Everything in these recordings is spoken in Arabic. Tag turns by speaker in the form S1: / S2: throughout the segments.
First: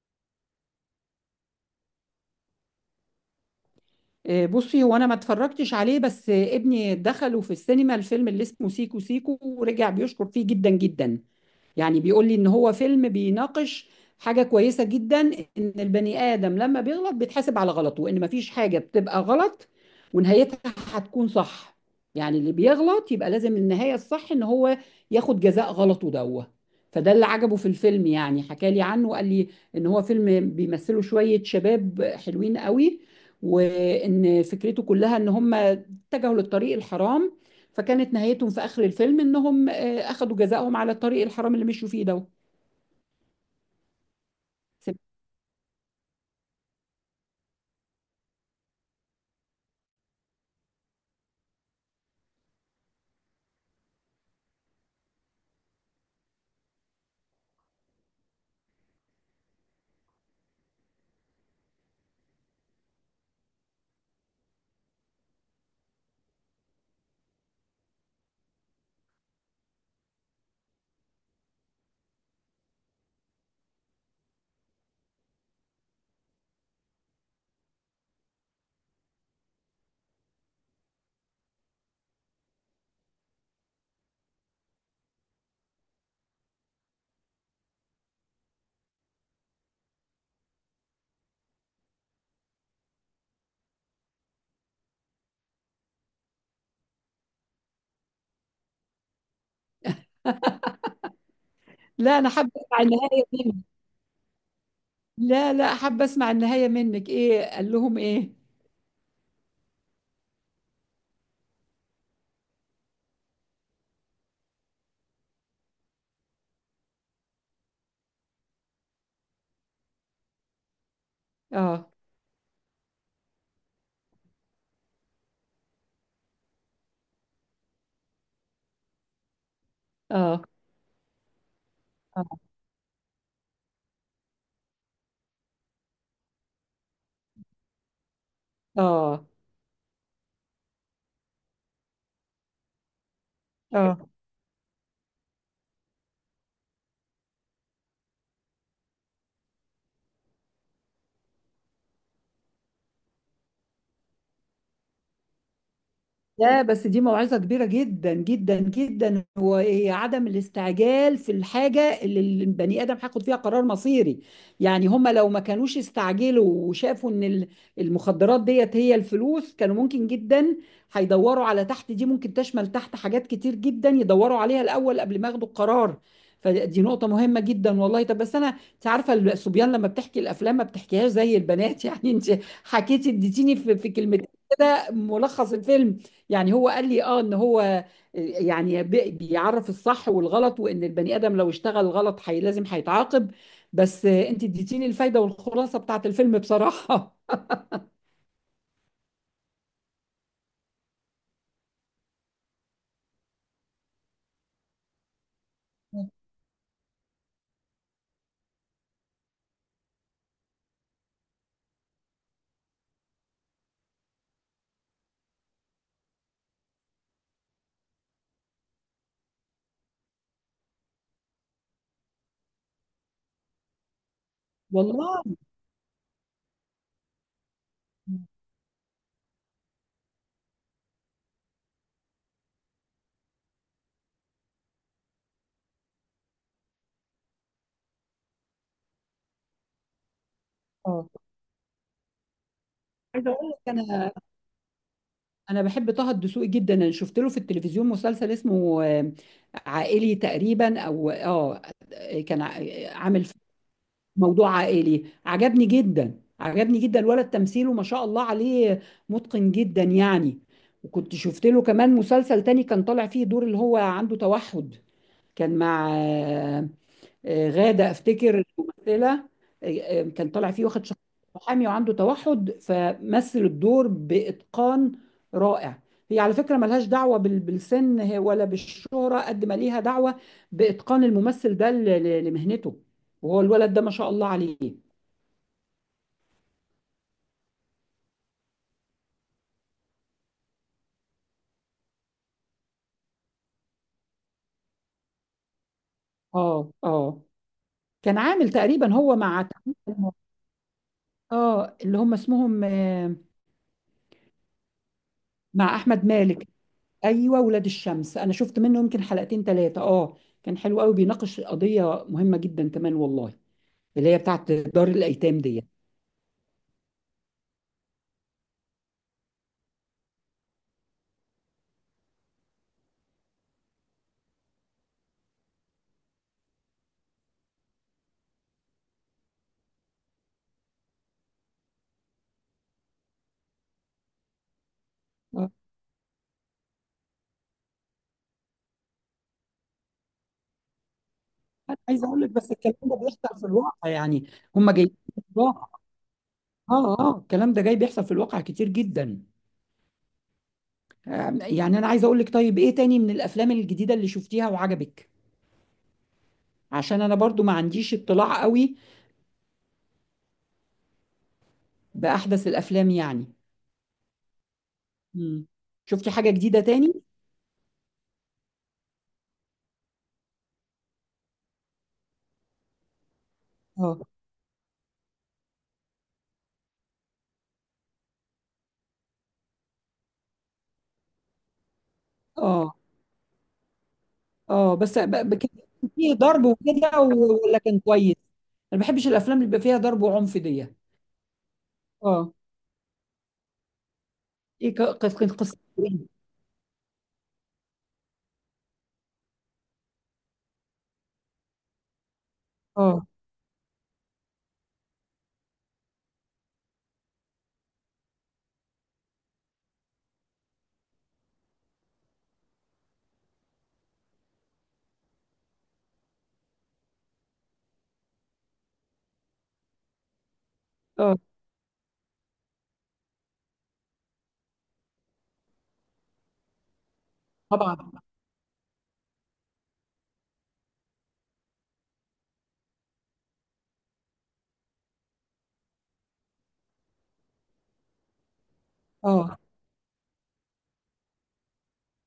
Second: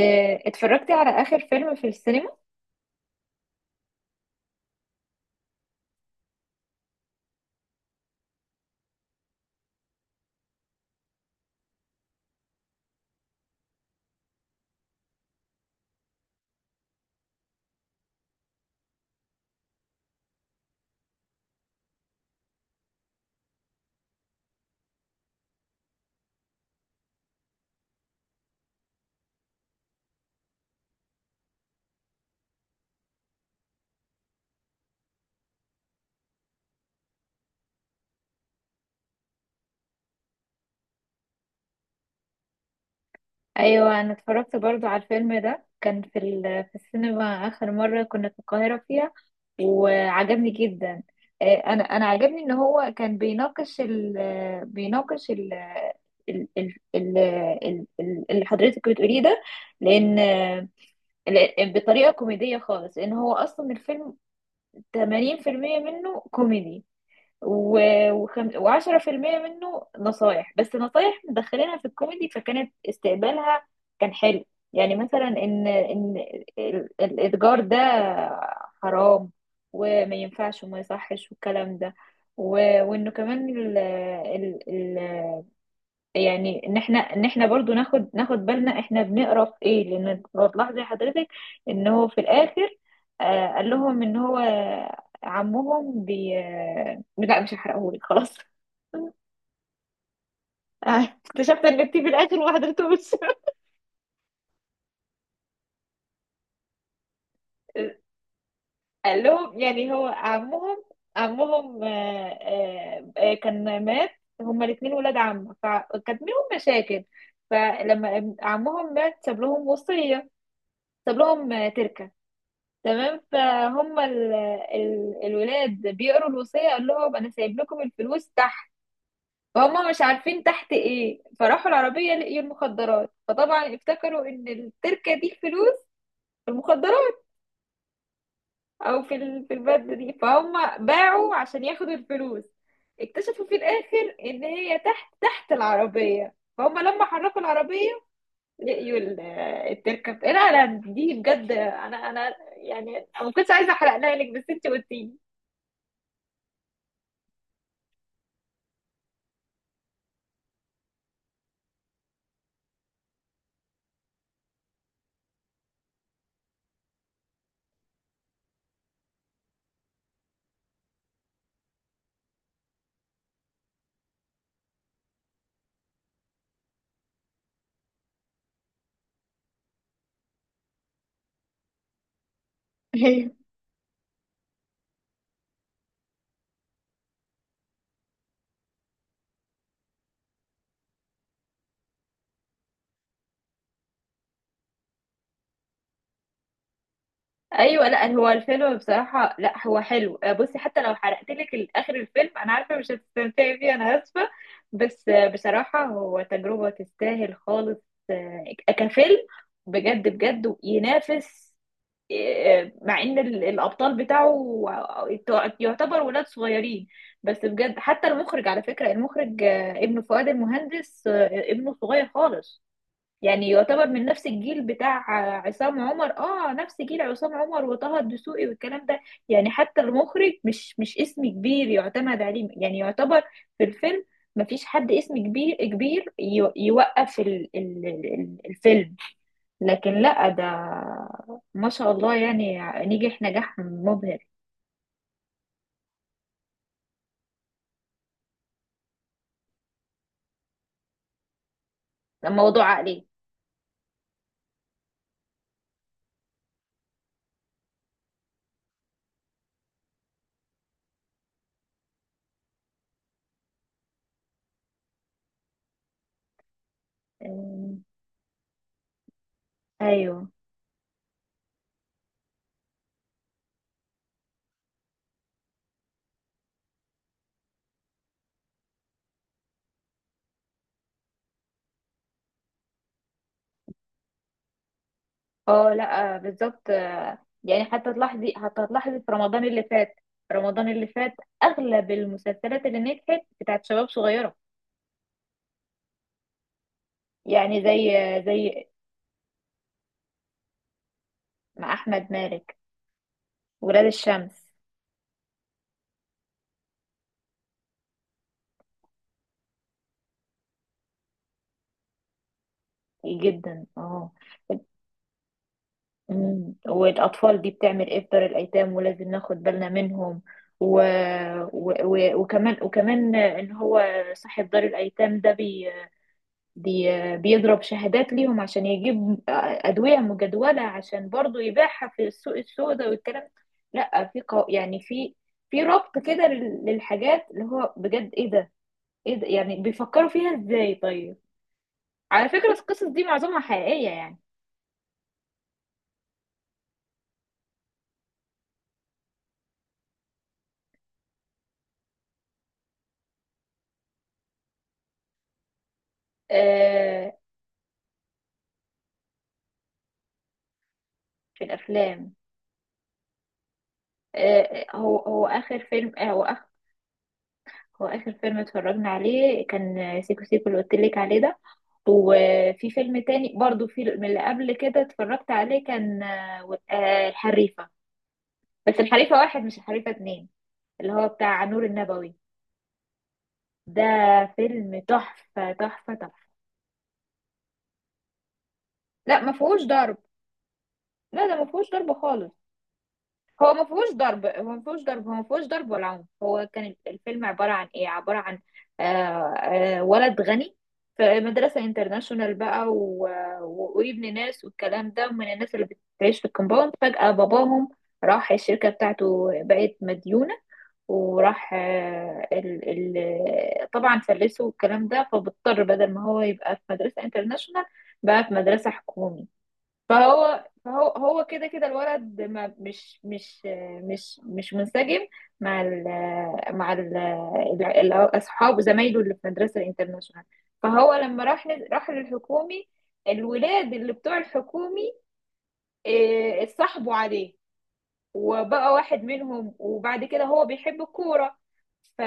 S1: اتفرجتي على آخر فيلم في السينما؟
S2: بصي، هو انا ما اتفرجتش عليه. بس ابني دخله في السينما الفيلم اللي اسمه سيكو سيكو، ورجع بيشكر فيه جدا جدا. يعني بيقول لي ان هو فيلم بيناقش حاجة كويسة جدا، ان البني آدم لما بيغلط بيتحاسب على غلطه، وان مفيش حاجة بتبقى غلط ونهايتها هتكون صح. يعني اللي بيغلط يبقى لازم النهاية الصح ان هو ياخد جزاء غلطه دوه. فده اللي عجبه في الفيلم. يعني حكى لي عنه وقال لي ان هو فيلم بيمثله شوية شباب حلوين قوي، وان فكرته كلها ان هم اتجهوا للطريق الحرام، فكانت نهايتهم في اخر الفيلم انهم اخذوا جزاءهم على الطريق الحرام اللي مشوا فيه ده.
S1: أيوة، أنا اتفرجت برضو على الفيلم ده، كان في السينما آخر مرة كنا في القاهرة فيها، وعجبني جدا. أنا عجبني إن هو كان بيناقش اللي حضرتك بتقوليه ده، لأن آه، بطريقة كوميدية خالص، لأن هو أصلا الفيلم 80% منه كوميدي، وعشرة في المية منه نصايح، بس نصايح مدخلينها في الكوميدي، فكانت استقبالها كان حلو. يعني مثلا ان الاتجار ده حرام، وما ينفعش وما يصحش والكلام ده، و... وانه كمان ال... ال... ال... يعني ان احنا برضو ناخد بالنا، احنا بنقرا في ايه، لان لو تلاحظي حضرتك ان هو في الاخر، قال لهم ان هو عمهم، بي آه، لا، مش هحرقهولك خلاص. آه، اكتشفت ان انت في
S2: لا، انا
S1: الاخر
S2: حابه
S1: ما
S2: اسمع
S1: حضرتوش.
S2: النهايه منك. لا، لا، حابه اسمع النهايه منك، ايه قال لهم؟ ايه؟
S1: قال لهم، يعني هو عمهم كان مات. هما الاثنين ولاد عم، فكانت منهم مشاكل. فلما عمهم مات، ساب لهم وصية، ساب لهم
S2: اه،
S1: تركة. تمام، فهم الولاد بيقروا الوصية. قال لهم أنا سايب لكم الفلوس تحت، فهم مش عارفين
S2: اه،
S1: تحت إيه، فراحوا العربية
S2: اه،
S1: لقيوا المخدرات، فطبعا افتكروا إن التركة دي فلوس في المخدرات، أو
S2: اه،
S1: في البلد دي. فهم باعوا عشان ياخدوا الفلوس، اكتشفوا في
S2: اه.
S1: الآخر إن هي تحت العربية، فهم لما حركوا العربية لقيوا التركة. لا لا، دي بجد، أنا يعني أنا ما كنتش عايزة أحرقها لك، بس أنت قلتيلي.
S2: لا، بس دي موعظة كبيرة جدا جدا جدا، هو إيه، هي عدم الاستعجال في الحاجة اللي البني آدم هياخد فيها قرار مصيري. يعني هما لو ما كانوش استعجلوا وشافوا ان المخدرات ديت هي الفلوس، كانوا ممكن جدا هيدوروا على تحت دي. ممكن تشمل تحت حاجات كتير جدا يدوروا عليها الأول قبل ما ياخدوا القرار. فدي نقطة مهمة جدا والله. طب بس أنا، أنت عارفة الصبيان لما بتحكي الأفلام ما بتحكيهاش زي البنات. يعني أنت حكيتي، اديتيني في كلمتين كده ملخص الفيلم. يعني هو قال لي اه، ان هو يعني بيعرف الصح والغلط، وان البني ادم لو اشتغل غلط حي لازم هيتعاقب. بس انت اديتيني الفايده والخلاصه بتاعت الفيلم بصراحه.
S1: ايوه، لا هو الفيلم بصراحه، لا هو حلو. بصي، حتى لو حرقت لك اخر الفيلم انا عارفه مش هتستمتعي بيه، انا اسفه، بس بصراحه هو تجربه تستاهل خالص. كفيلم بجد بجد ينافس، مع ان الابطال بتاعه يعتبر ولاد صغيرين، بس بجد. حتى المخرج، على فكره المخرج ابن فؤاد المهندس، ابنه صغير خالص، يعني يعتبر من نفس الجيل بتاع
S2: والله.
S1: عصام عمر. اه، نفس جيل عصام عمر وطه الدسوقي والكلام ده. يعني حتى المخرج مش اسم كبير يعتمد عليه، يعني يعتبر في الفيلم مفيش حد اسم كبير كبير يوقف الفيلم، لكن لا، ده
S2: اه،
S1: ما شاء الله يعني نجح
S2: عايزه اقول
S1: نجاح
S2: لك. انا
S1: مبهر.
S2: انا بحب طه الدسوقي جدا. انا شفت له في التلفزيون مسلسل اسمه عائلي تقريبا، او اه،
S1: ده
S2: كان
S1: موضوع عقلي.
S2: عامل موضوع عائلي. عجبني جدا، عجبني جدا. الولد تمثيله ما شاء الله عليه، متقن جدا يعني. وكنت شفت له كمان مسلسل تاني كان طالع فيه دور اللي هو عنده توحد. كان مع
S1: أمم،
S2: غادة، افتكر ممثلة.
S1: ايوه.
S2: كان طالع فيه واخد شخصية محامي وعنده توحد، فمثل الدور بإتقان رائع. هي على فكرة ملهاش دعوة بالسن ولا بالشهرة، قد ما ليها دعوة بإتقان الممثل ده لمهنته. وهو الولد ده ما شاء الله عليه.
S1: اه، لا، بالظبط. يعني حتى تلاحظي، حتى تلاحظي في رمضان اللي فات، رمضان اللي فات اغلب المسلسلات اللي نجحت بتاعت شباب صغيره.
S2: اه، اه،
S1: يعني
S2: كان عامل
S1: زي
S2: تقريبا هو مع
S1: مع
S2: اه، اللي
S1: احمد
S2: هم
S1: مالك
S2: اسمهم
S1: ولاد الشمس،
S2: مع أحمد مالك. ايوه، ولاد الشمس، انا شفت منه يمكن حلقتين ثلاثه. اه، كان حلو قوي، بيناقش قضيه مهمه جدا كمان والله،
S1: جدا
S2: اللي
S1: اه.
S2: هي بتاعت دار الايتام دي.
S1: والاطفال دي بتعمل ايه في دار الايتام، ولازم ناخد بالنا منهم، و... و... و... وكمان وكمان ان هو صاحب دار الايتام ده بيضرب شهادات ليهم عشان يجيب أدوية مجدولة، عشان برضو يبيعها في السوق السوداء والكلام. لا، يعني في
S2: آه.
S1: في ربط كده للحاجات، اللي هو بجد ايه ده، ايه ده، يعني بيفكروا فيها ازاي؟ طيب،
S2: انا عايز اقول
S1: على
S2: لك بس،
S1: فكرة
S2: الكلام
S1: القصص
S2: ده
S1: دي معظمها
S2: بيحصل في
S1: حقيقية
S2: الواقع
S1: يعني.
S2: يعني. هم جايين في الواقع. اه، اه، الكلام ده جاي، بيحصل في الواقع كتير جدا. يعني انا عايز اقول لك، طيب ايه تاني من الافلام الجديده اللي شفتيها وعجبك؟ عشان
S1: آه
S2: انا برضو ما عنديش اطلاع قوي
S1: في الأفلام.
S2: باحدث الافلام يعني.
S1: آه هو هو
S2: مم.
S1: آخر فيلم آه
S2: شفتي
S1: هو
S2: حاجه
S1: آخر
S2: جديده تاني؟
S1: هو آخر فيلم اتفرجنا عليه كان سيكو سيكو، اللي قلت لك عليه ده. وفي فيلم تاني برضو في
S2: اه،
S1: من اللي قبل كده اتفرجت عليه، كان الحريفة، بس الحريفة واحد مش الحريفة اتنين، اللي هو بتاع نور النبوي
S2: اه،
S1: ده.
S2: اه.
S1: فيلم
S2: بس كان
S1: تحفة تحفة
S2: فيه
S1: تحفة.
S2: ضرب وكده، ولا كان كويس؟ انا ما بحبش
S1: لا ما
S2: الافلام اللي بيبقى
S1: فيهوش
S2: فيها
S1: ضرب.
S2: ضرب وعنف دي.
S1: لا ده ما فيهوش ضرب خالص.
S2: اه،
S1: هو ما فيهوش ضرب، هو ما
S2: ايه
S1: فيهوش ضرب، هو ما
S2: كانت
S1: فيهوش
S2: قصه
S1: ضرب ولا عنف.
S2: إيه؟
S1: هو كان الفيلم عبارة عن ايه؟ عبارة عن ولد غني في مدرسة انترناشونال بقى،
S2: اه،
S1: وابن ناس والكلام ده، ومن الناس اللي بتعيش في الكومباوند، فجأة باباهم راح الشركة بتاعته بقت مديونة، وراح طبعا فلسه والكلام ده. فبضطر بدل ما هو يبقى في مدرسة انترناشونال، بقى في مدرسة حكومي. فهو
S2: اه،
S1: هو كده كده الولد ما مش مش مش مش منسجم مع ال مع ال
S2: طبعا.
S1: ال- اصحابه زمايله اللي في مدرسه الانترناشونال. فهو لما راح للحكومي، الولاد اللي بتوع الحكومي، إيه، اتصاحبوا عليه وبقى واحد
S2: اه،
S1: منهم. وبعد كده هو بيحب الكورة، ف...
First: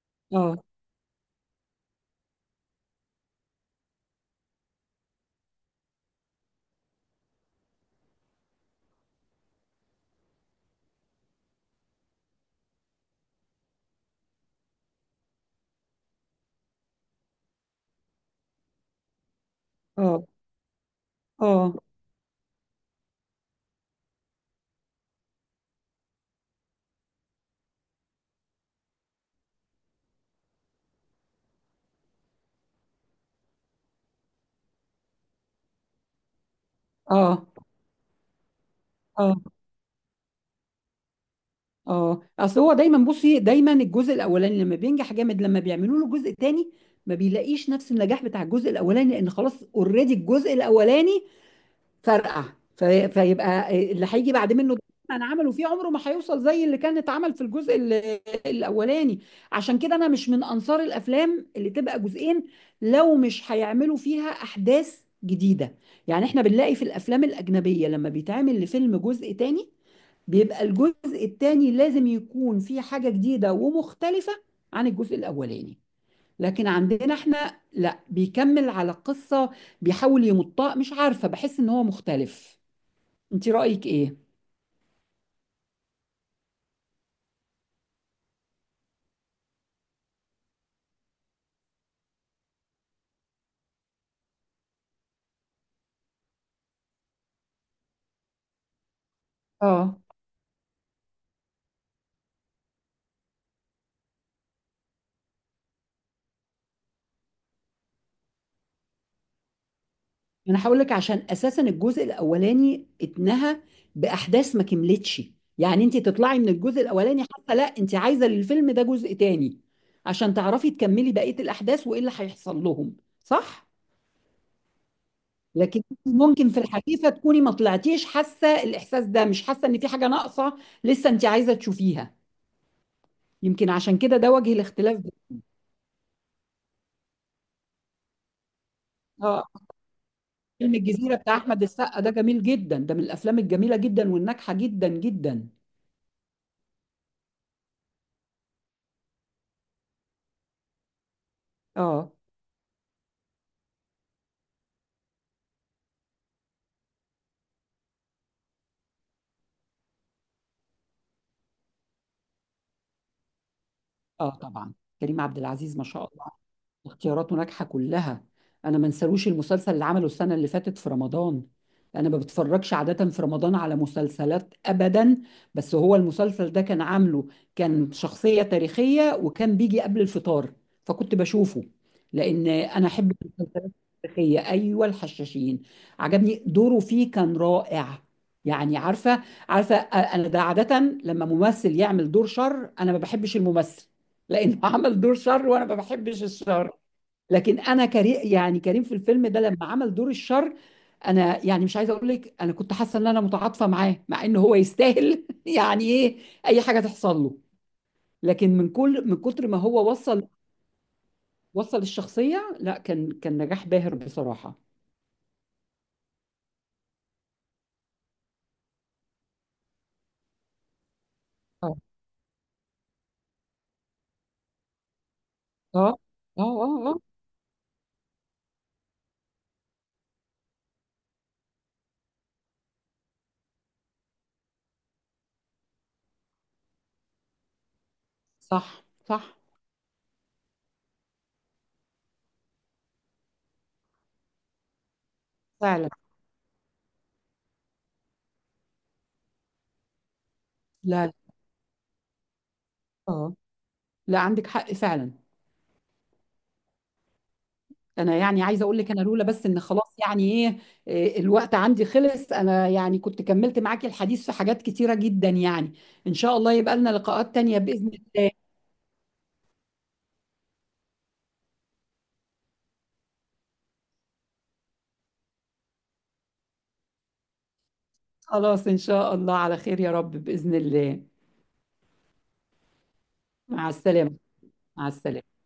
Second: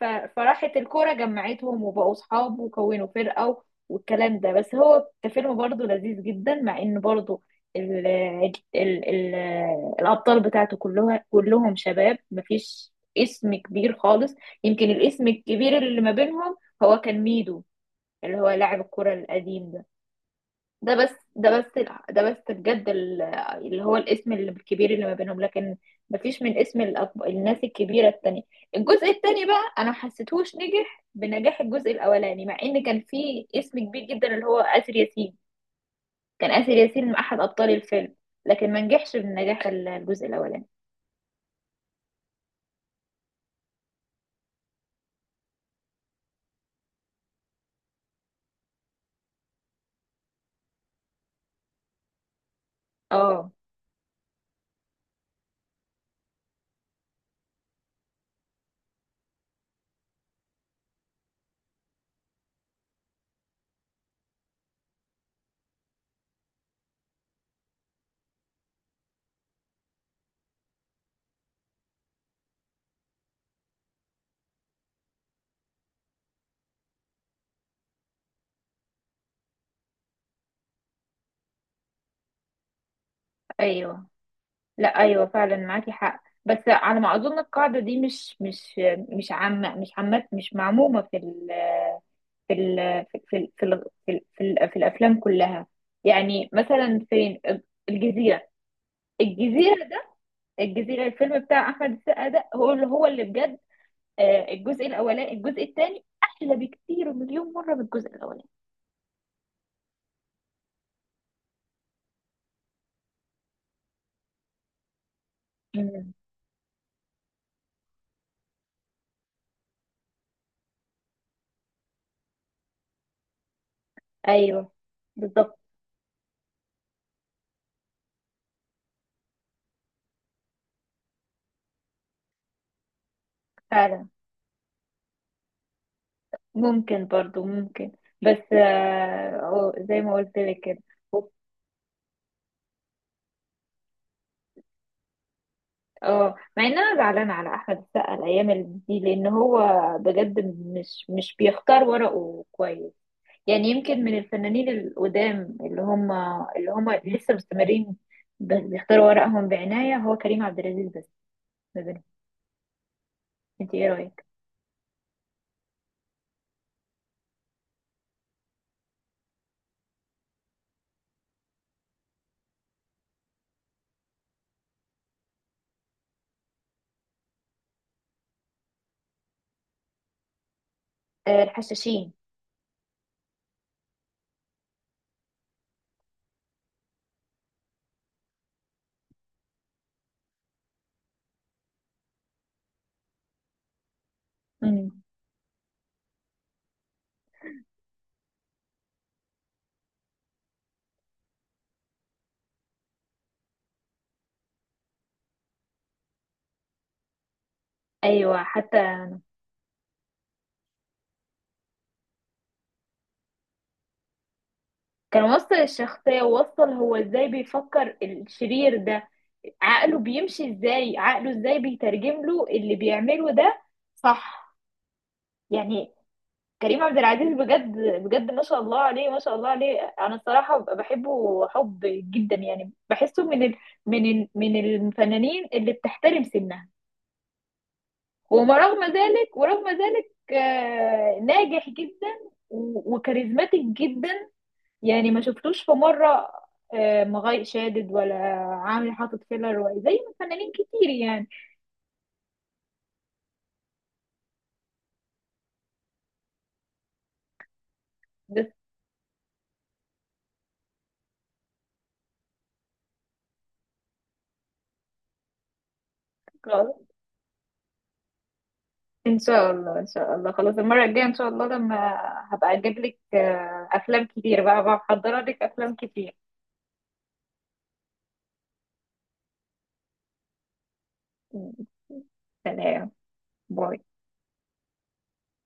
S1: ف...
S2: اه،
S1: فراحت الكورة جمعتهم، وبقوا صحاب وكونوا فرقة والكلام ده. بس هو كفيلم برضه لذيذ جدا، مع ان برضه ال... ال... ال... الأبطال بتاعته كلهم شباب، مفيش اسم كبير خالص. يمكن الاسم الكبير اللي ما بينهم هو كان ميدو، اللي هو لاعب الكرة القديم ده.
S2: اه، اه،
S1: ده بس بجد اللي هو الاسم الكبير اللي ما بينهم، لكن مفيش من اسم الناس الكبيرة التانية. الجزء التاني بقى أنا محسيتهوش نجح بنجاح الجزء الأولاني، مع إن كان فيه اسم كبير جدا اللي هو آسر ياسين، كان آسر ياسين أحد
S2: اه،
S1: أبطال الفيلم، لكن ما نجحش
S2: اه،
S1: بنجاح الجزء الأولاني.
S2: اه. اصل هو دايما، بصي، دايما الجزء الاولاني لما بينجح جامد، لما بيعملوا له جزء تاني ما بيلاقيش نفس النجاح بتاع الجزء الاولاني، لان خلاص اوريدي الجزء الاولاني فرقع.
S1: اه،
S2: فيبقى اللي هيجي بعد منه ده انا عمله فيه عمره ما هيوصل زي اللي كان اتعمل في الجزء الاولاني. عشان كده انا مش من انصار الافلام اللي تبقى جزئين لو مش هيعملوا فيها احداث جديده. يعني احنا بنلاقي في الافلام الاجنبيه لما بيتعمل لفيلم جزء تاني، بيبقى الجزء التاني لازم يكون فيه حاجه جديده ومختلفه عن الجزء الاولاني. لكن عندنا احنا لا، بيكمل على القصة، بيحاول يمطها، مش عارفة، بحس ان هو مختلف. انت رأيك
S1: أيوه،
S2: ايه؟
S1: لا أيوه فعلا معاكي حق، بس على ما أظن القاعدة دي مش عامة، مش معمومة في ال في, ال في, ال في الافلام كلها. يعني مثلا، فين الجزيره؟ الجزيره
S2: اه،
S1: ده، الجزيره الفيلم بتاع احمد السقا ده، هو اللي بجد، الجزء الاولاني الجزء الثاني احلى بكتير مليون مره من الجزء الاولاني.
S2: انا هقول لك، عشان اساسا الجزء الاولاني اتنهى باحداث ما كملتش. يعني انت
S1: مم.
S2: تطلعي من الجزء الاولاني حتى لا، انت عايزة للفيلم ده جزء تاني عشان تعرفي تكملي بقية الاحداث وايه اللي هيحصل لهم. صح؟
S1: ايوه، بالظبط.
S2: لكن ممكن في الحقيقة تكوني ما طلعتيش حاسة الاحساس ده، مش حاسة ان في حاجة ناقصة لسه انت عايزة تشوفيها. يمكن عشان
S1: فعلا
S2: كده ده وجه الاختلاف.
S1: ممكن برضو ممكن. بس
S2: اه،
S1: أو زي ما قلت لك
S2: فيلم
S1: كده.
S2: الجزيرة بتاع أحمد السقا ده جميل جدا، ده من الأفلام الجميلة جدا والناجحة جدا جدا.
S1: اه، مع ان انا زعلانه على احمد السقا الايام دي، لان هو بجد مش بيختار
S2: اه،
S1: ورقه كويس. يعني يمكن من الفنانين القدام اللي هم لسه مستمرين، بيختاروا ورقهم بعناية، هو كريم عبد العزيز بس ما بينهم. انت ايه رأيك؟
S2: اه، طبعا. كريم عبد العزيز ما شاء الله، اختياراته ناجحه كلها. انا ما انساروش المسلسل اللي عمله السنه اللي فاتت في رمضان. انا ما بتفرجش عاده في رمضان على مسلسلات ابدا، بس هو المسلسل ده كان عامله، كان شخصيه تاريخيه وكان بيجي قبل الفطار فكنت
S1: آه،
S2: بشوفه،
S1: الحشاشين.
S2: لان انا احب المسلسلات التاريخيه. ايوه الحشاشين، عجبني دوره فيه كان رائع. يعني عارفه، عارفه انا، ده عاده لما ممثل يعمل دور شر انا ما بحبش الممثل، لانه عمل
S1: امم
S2: دور شر وانا ما بحبش الشر. لكن انا، كريم، يعني كريم في الفيلم ده لما عمل دور الشر، انا يعني مش عايزه اقول لك انا كنت حاسه ان انا متعاطفه معاه مع ان هو يستاهل يعني ايه اي حاجه تحصل له.
S1: ايوه
S2: لكن من
S1: حتى.
S2: كل من كتر ما هو وصل الشخصيه، لا، كان نجاح باهر بصراحه.
S1: كان وصل الشخصية، ووصل هو ازاي بيفكر الشرير ده، عقله بيمشي ازاي، عقله ازاي
S2: اه،
S1: بيترجم له اللي بيعمله ده. صح.
S2: اه،
S1: يعني
S2: اه، اه،
S1: كريم عبد
S2: اه.
S1: العزيز بجد، بجد ما شاء الله عليه، ما شاء الله عليه. انا الصراحه بحبه حب جدا، يعني بحسه من ال من الفنانين اللي بتحترم سنها، وما رغم
S2: صح، صح.
S1: ذلك ورغم ذلك ناجح جدا، وكاريزماتيك جدا، يعني ما شفتوش في
S2: فعلا.
S1: مره مغاي شادد، ولا عامل حاطط فيلر، زي ما فنانين كتير
S2: لا،
S1: يعني.
S2: اه، لا، عندك حق فعلا. انا يعني عايزه اقول لك انا، لولا بس ان خلاص، يعني ايه، إيه، الوقت عندي خلص. انا يعني كنت كملت معاكي الحديث في حاجات كتيره جدا يعني. ان شاء الله يبقى
S1: بس
S2: لنا لقاءات تانية باذن الله.
S1: ان شاء الله، ان شاء الله، خلاص، المره الجايه ان شاء الله لما هبقى اجيب لك افلام كتير، بقى بحضر لك افلام كتير.
S2: خلاص ان شاء الله، على خير يا رب باذن الله.
S1: سلام.
S2: مع
S1: باي.
S2: السلامه. مع السلامه.